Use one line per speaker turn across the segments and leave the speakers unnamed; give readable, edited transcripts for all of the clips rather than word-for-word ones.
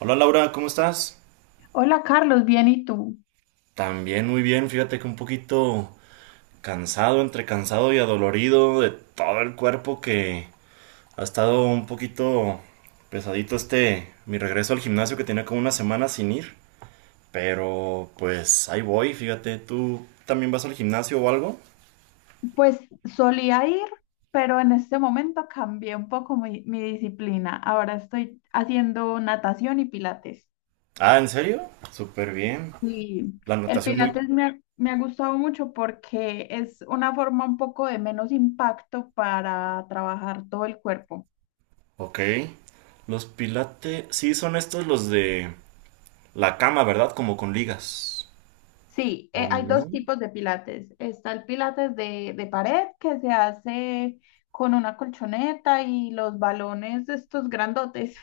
Hola Laura, ¿cómo estás?
Hola Carlos, bien, ¿y tú?
También muy bien, fíjate que un poquito cansado, entre cansado y adolorido de todo el cuerpo que ha estado un poquito pesadito este mi regreso al gimnasio que tenía como una semana sin ir, pero pues ahí voy, fíjate, ¿tú también vas al gimnasio o algo?
Pues solía ir, pero en este momento cambié un poco mi disciplina. Ahora estoy haciendo natación y pilates.
Ah, ¿en serio? Súper bien.
Y
La
el
natación muy...
pilates me ha gustado mucho porque es una forma un poco de menos impacto para trabajar todo el cuerpo.
Ok. Los pilates, sí, son estos los de la cama, ¿verdad? Como con ligas.
Sí,
¿O
hay
no?
dos tipos de pilates. Está el pilates de pared que se hace con una colchoneta y los balones de estos grandotes.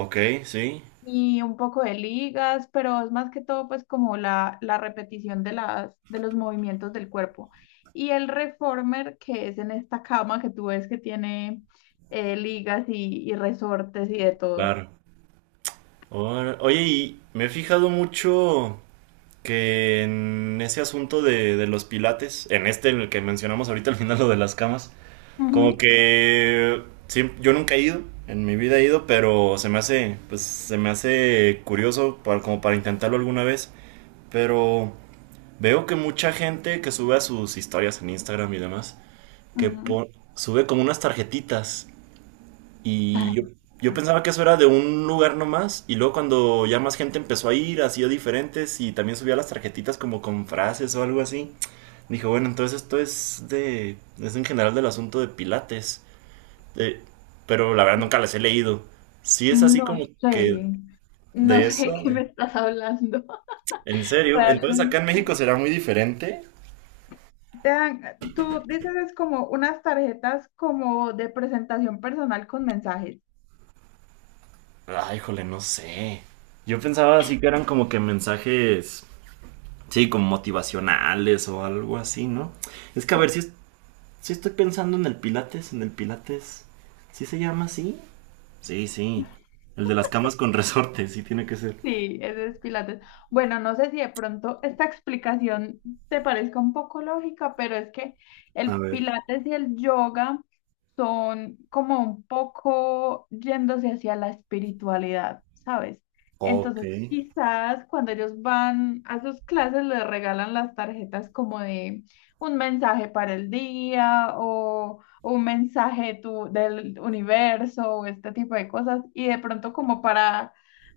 Ok, sí.
Y un poco de ligas, pero es más que todo pues como la repetición de los movimientos del cuerpo. Y el reformer, que es en esta cama que tú ves que tiene ligas y resortes y de todo.
Claro. Oye, y me he fijado mucho que en ese asunto de los pilates, en este en el que mencionamos ahorita al final lo de las camas, como
Ujú.
que yo nunca he ido, en mi vida he ido, pero se me hace, pues se me hace curioso como para intentarlo alguna vez, pero veo que mucha gente que sube a sus historias en Instagram y demás, que
Ujú.
sube como unas tarjetitas. Y yo
Tarjetas.
pensaba que eso era de un lugar nomás, y luego cuando ya más gente empezó a ir, hacía diferentes, y también subía las tarjetitas como con frases o algo así. Dije, bueno, entonces esto es es en general del asunto de Pilates. Eh, pero la verdad nunca las he leído. Sí es así
No
como que
sé, no
de eso,
sé qué me estás hablando.
en serio. Entonces acá en
Realmente.
México será muy diferente.
Tú dices es como unas tarjetas como de presentación personal con mensajes.
Ay, híjole, no sé. Yo pensaba así que eran como que mensajes, sí, como motivacionales o algo así, ¿no? Es que a ver si sí estoy pensando en el Pilates, en el Pilates. ¿Sí se llama así? Sí, sí. El de las camas con resorte, sí tiene que ser.
Sí, ese es Pilates. Bueno, no sé si de pronto esta explicación te parezca un poco lógica, pero es que
A
el
ver.
Pilates y el yoga son como un poco yéndose hacia la espiritualidad, ¿sabes?
Ok.
Entonces, quizás cuando ellos van a sus clases les regalan las tarjetas como de un mensaje para el día o un mensaje tu- del universo o este tipo de cosas y de pronto como para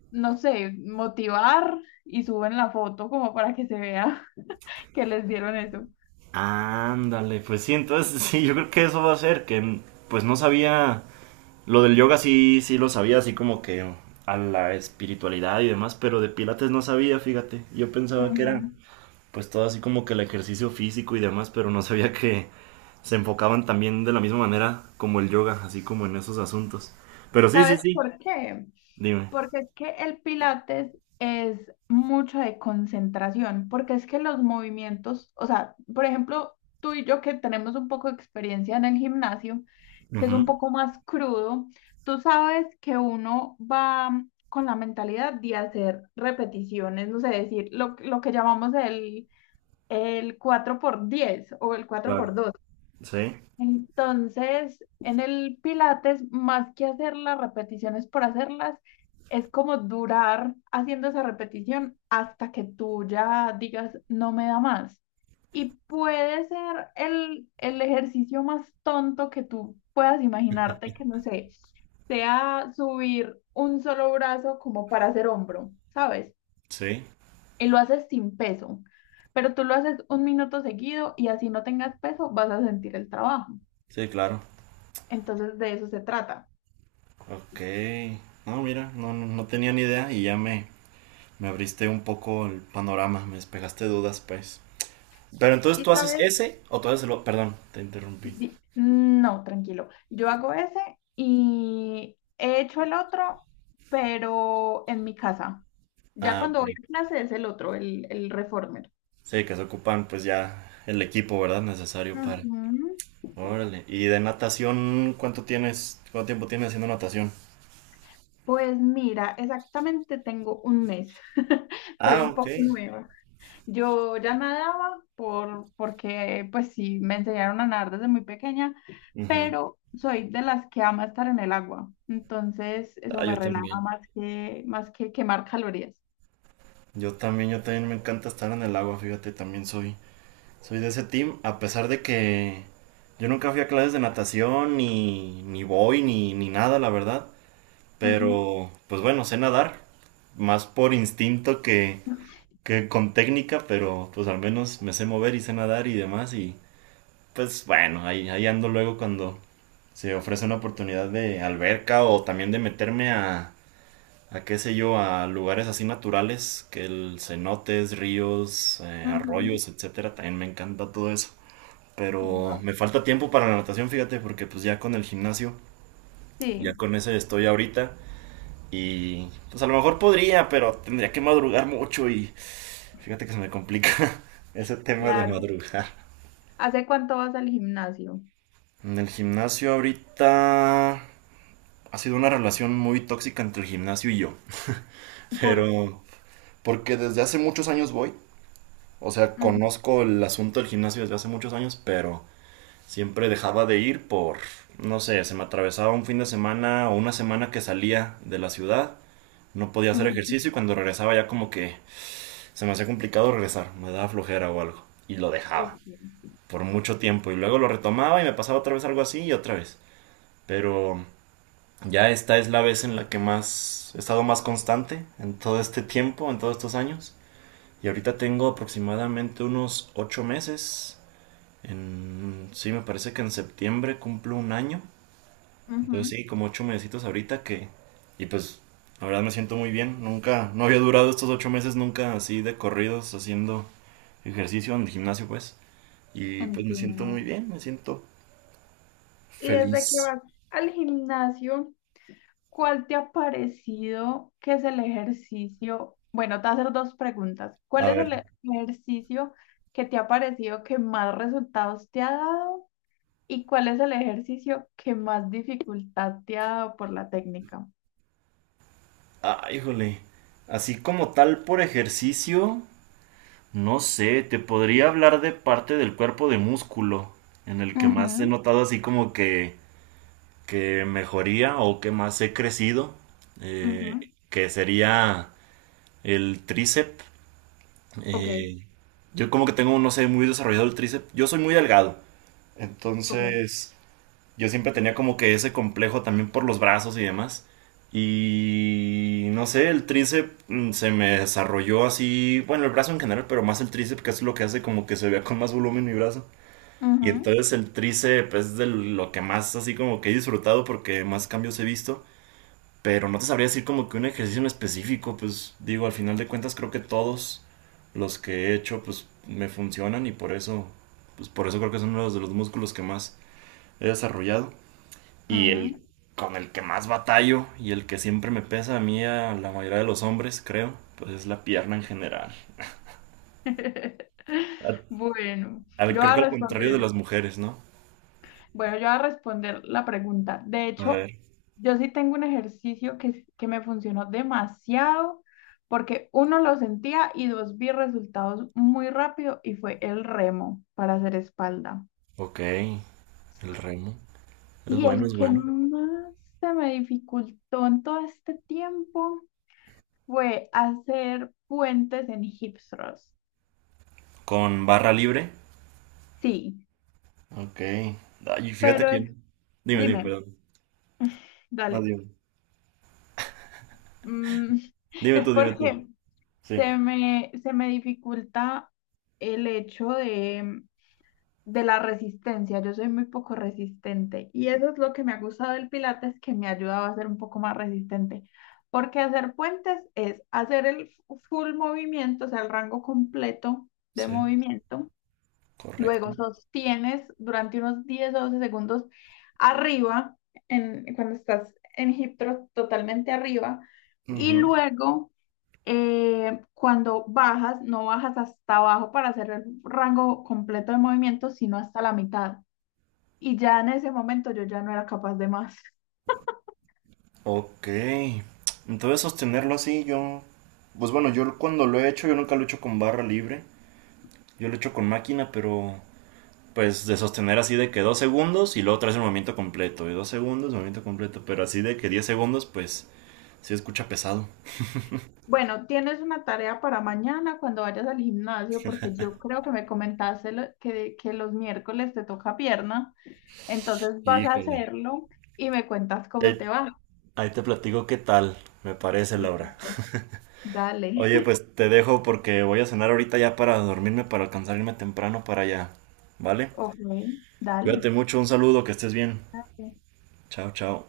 no sé, motivar y suben la foto como para que se vea que les dieron eso.
Ándale, pues sí, entonces sí, yo creo que eso va a ser, pues no sabía, lo del yoga sí, sí lo sabía, así como que a la espiritualidad y demás, pero de Pilates no sabía, fíjate, yo pensaba que era
Ujú.
pues todo así como que el ejercicio físico y demás, pero no sabía que se enfocaban también de la misma manera como el yoga, así como en esos asuntos. Pero sí, sí,
¿Sabes
sí,
por qué?
dime.
Porque es que el pilates es mucho de concentración, porque es que los movimientos, o sea, por ejemplo, tú y yo que tenemos un poco de experiencia en el gimnasio, que es un
Ujú.
poco más crudo, tú sabes que uno va con la mentalidad de hacer repeticiones, no sé, decir lo que llamamos el 4 por 10 o el cuatro
Claro.
por dos
Sí,
Entonces, en el Pilates, más que hacer las repeticiones por hacerlas, es como durar haciendo esa repetición hasta que tú ya digas, no me da más. Y puede ser el ejercicio más tonto que tú puedas imaginarte, que no sé, sea subir un solo brazo como para hacer hombro, ¿sabes?
sí,
Y lo haces sin peso, pero tú lo haces un minuto seguido y así no tengas peso, vas a sentir el trabajo.
sí, claro.
Entonces de eso se trata.
Ok. No, mira, no, no, no tenía ni idea y ya me abriste un poco el panorama, me despejaste dudas, pues. Pero entonces
Y
tú haces
sabes,
ese o tú haces el... o- Perdón, te interrumpí.
No, tranquilo. Yo hago ese y he hecho el otro, pero en mi casa. Ya
Ah, ok.
cuando voy a clase es el otro, el reformer.
Sí, que se ocupan pues ya el equipo, ¿verdad? Necesario para...
Ujú.
Órale. ¿Y de natación cuánto tiempo tienes haciendo natación?
Pues mira, exactamente tengo un mes. Soy
Ah,
un
ok.
poco nueva. Yo ya nadaba porque pues sí, me enseñaron a nadar desde muy pequeña,
Ujú.
pero soy de las que ama estar en el agua. Entonces
Ah,
eso me
yo
relaja
también.
más que quemar calorías.
Yo también, yo también me encanta estar en el agua, fíjate, también soy, soy de ese team, a pesar de que yo nunca fui a clases de natación, ni voy, ni nada, la verdad.
Ujú,
Pero, pues bueno, sé nadar, más por instinto que con técnica, pero pues al menos me sé mover y sé nadar y demás, y, pues bueno, ahí ando luego cuando se ofrece una oportunidad de alberca o también de meterme a qué sé yo, a lugares así naturales, que el cenotes, ríos,
ujú.
arroyos, etcétera, también me encanta todo eso. Pero
Wow.
me falta tiempo para la natación, fíjate, porque pues ya con el gimnasio, ya
Sí,
con ese estoy ahorita. Y pues a lo mejor podría, pero tendría que madrugar mucho y fíjate que se me complica ese tema de
claro.
madrugar.
¿Hace cuánto vas al gimnasio?
En el gimnasio ahorita ha sido una relación muy tóxica entre el gimnasio y yo.
Por...
Pero porque desde hace muchos años voy, o sea,
Ujú,
conozco el asunto del gimnasio desde hace muchos años, pero siempre dejaba de ir por, no sé, se me atravesaba un fin de semana o una semana que salía de la ciudad, no podía hacer
ujú.
ejercicio y cuando regresaba ya como que se me hacía complicado regresar, me daba flojera o algo y lo dejaba
Ok.
por mucho tiempo y luego lo retomaba y me pasaba otra vez algo así y otra vez. Pero ya esta es la vez en la que más he estado más constante en todo este tiempo, en todos estos años. Y ahorita tengo aproximadamente unos 8 meses. Sí, me parece que en septiembre cumplo un año. Entonces
Ujú.
sí, como 8 mesecitos ahorita que... Y pues la verdad me siento muy bien. Nunca, no había durado estos 8 meses nunca así de corridos haciendo ejercicio en el gimnasio pues. Y pues me siento
Entiendo.
muy bien, me siento
¿Y desde que
feliz.
vas al gimnasio? ¿Cuál te ha parecido que es el ejercicio? Bueno, te voy a hacer dos preguntas. ¿Cuál
A
es
ver.
el e- ejercicio que te ha parecido que más resultados te ha dado? ¿Y cuál es el ejercicio que más dificultad te ha dado por la técnica?
Ah, híjole. Así como tal por ejercicio. No sé, te podría hablar de parte del cuerpo de músculo, en el que
Ujú,
más he notado así como que mejoría o que más he crecido,
ujú.
que sería el tríceps.
Ok,
Eh, yo como que tengo, no sé, muy desarrollado el tríceps. Yo soy muy delgado,
ok.
entonces yo siempre tenía como que ese complejo también por los brazos y demás. Y no sé, el tríceps se me desarrolló así, bueno, el brazo en general, pero más el tríceps, que es lo que hace como que se vea con más volumen mi brazo. Y
Ujú,
entonces el tríceps es de lo que más así como que he disfrutado porque más cambios he visto. Pero no te sabría decir como que un ejercicio en específico, pues digo, al final de cuentas creo que todos los que he hecho pues me funcionan y por eso, pues por eso creo que son uno de los músculos que más he desarrollado. Y
ujú.
el con el que más batallo y el que siempre me pesa a mí, a la mayoría de los hombres, creo, pues es la pierna en general. A-
Bueno,
al-
yo voy
creo
a
que al contrario de
responder.
las mujeres, ¿no?
Bueno, yo voy a responder la pregunta. De
A ver.
hecho, yo sí tengo un ejercicio que me funcionó demasiado porque uno lo sentía y dos vi resultados muy rápido y fue el remo para hacer espalda.
Ok, el remo. Es
Y
bueno,
el
es
que
bueno.
más se me dificultó en todo este tiempo fue hacer puentes en hip thrust.
Con barra libre.
Sí,
Ok. Ay, fíjate
pero es-
quién. Dime, dime,
dime,
perdón. No,
dale.
dime.
Mm,
Dime
es
tú, dime tú.
porque
Sí.
se me dificulta el hecho de la resistencia. Yo soy muy poco resistente y eso es lo que me ha gustado del Pilates, que me ayudaba a ser un poco más resistente. Porque hacer puentes es hacer el full movimiento, o sea, el rango completo de
Sí.
movimiento.
Correcto.
Luego sostienes durante unos 10 o 12 segundos arriba, en, cuando estás en hip thrust totalmente arriba. Y
Ujú.
luego cuando bajas, no bajas hasta abajo para hacer el rango completo de movimiento, sino hasta la mitad. Y ya en ese momento yo ya no era capaz de más.
Ok. Entonces sostenerlo así, yo... Pues bueno, yo cuando lo he hecho, yo nunca lo he hecho con barra libre. Yo lo echo con máquina, pero pues de sostener así de que 2 segundos y luego traes el movimiento completo. Y 2 segundos, movimiento completo. Pero así de que 10 segundos, pues sí escucha pesado.
Bueno, tienes una tarea para mañana cuando vayas al gimnasio, porque yo creo que me comentaste que los miércoles te toca pierna, entonces vas a
Híjole.
hacerlo y me cuentas cómo te
Ahí
va.
ahí te platico qué tal, me parece, Laura.
Listo, dale,
Oye, pues te dejo porque voy a cenar ahorita ya para dormirme, para alcanzar irme temprano para allá. ¿Vale?
ok, dale.
Cuídate mucho, un saludo, que estés bien.
Dale.
Chao, chao.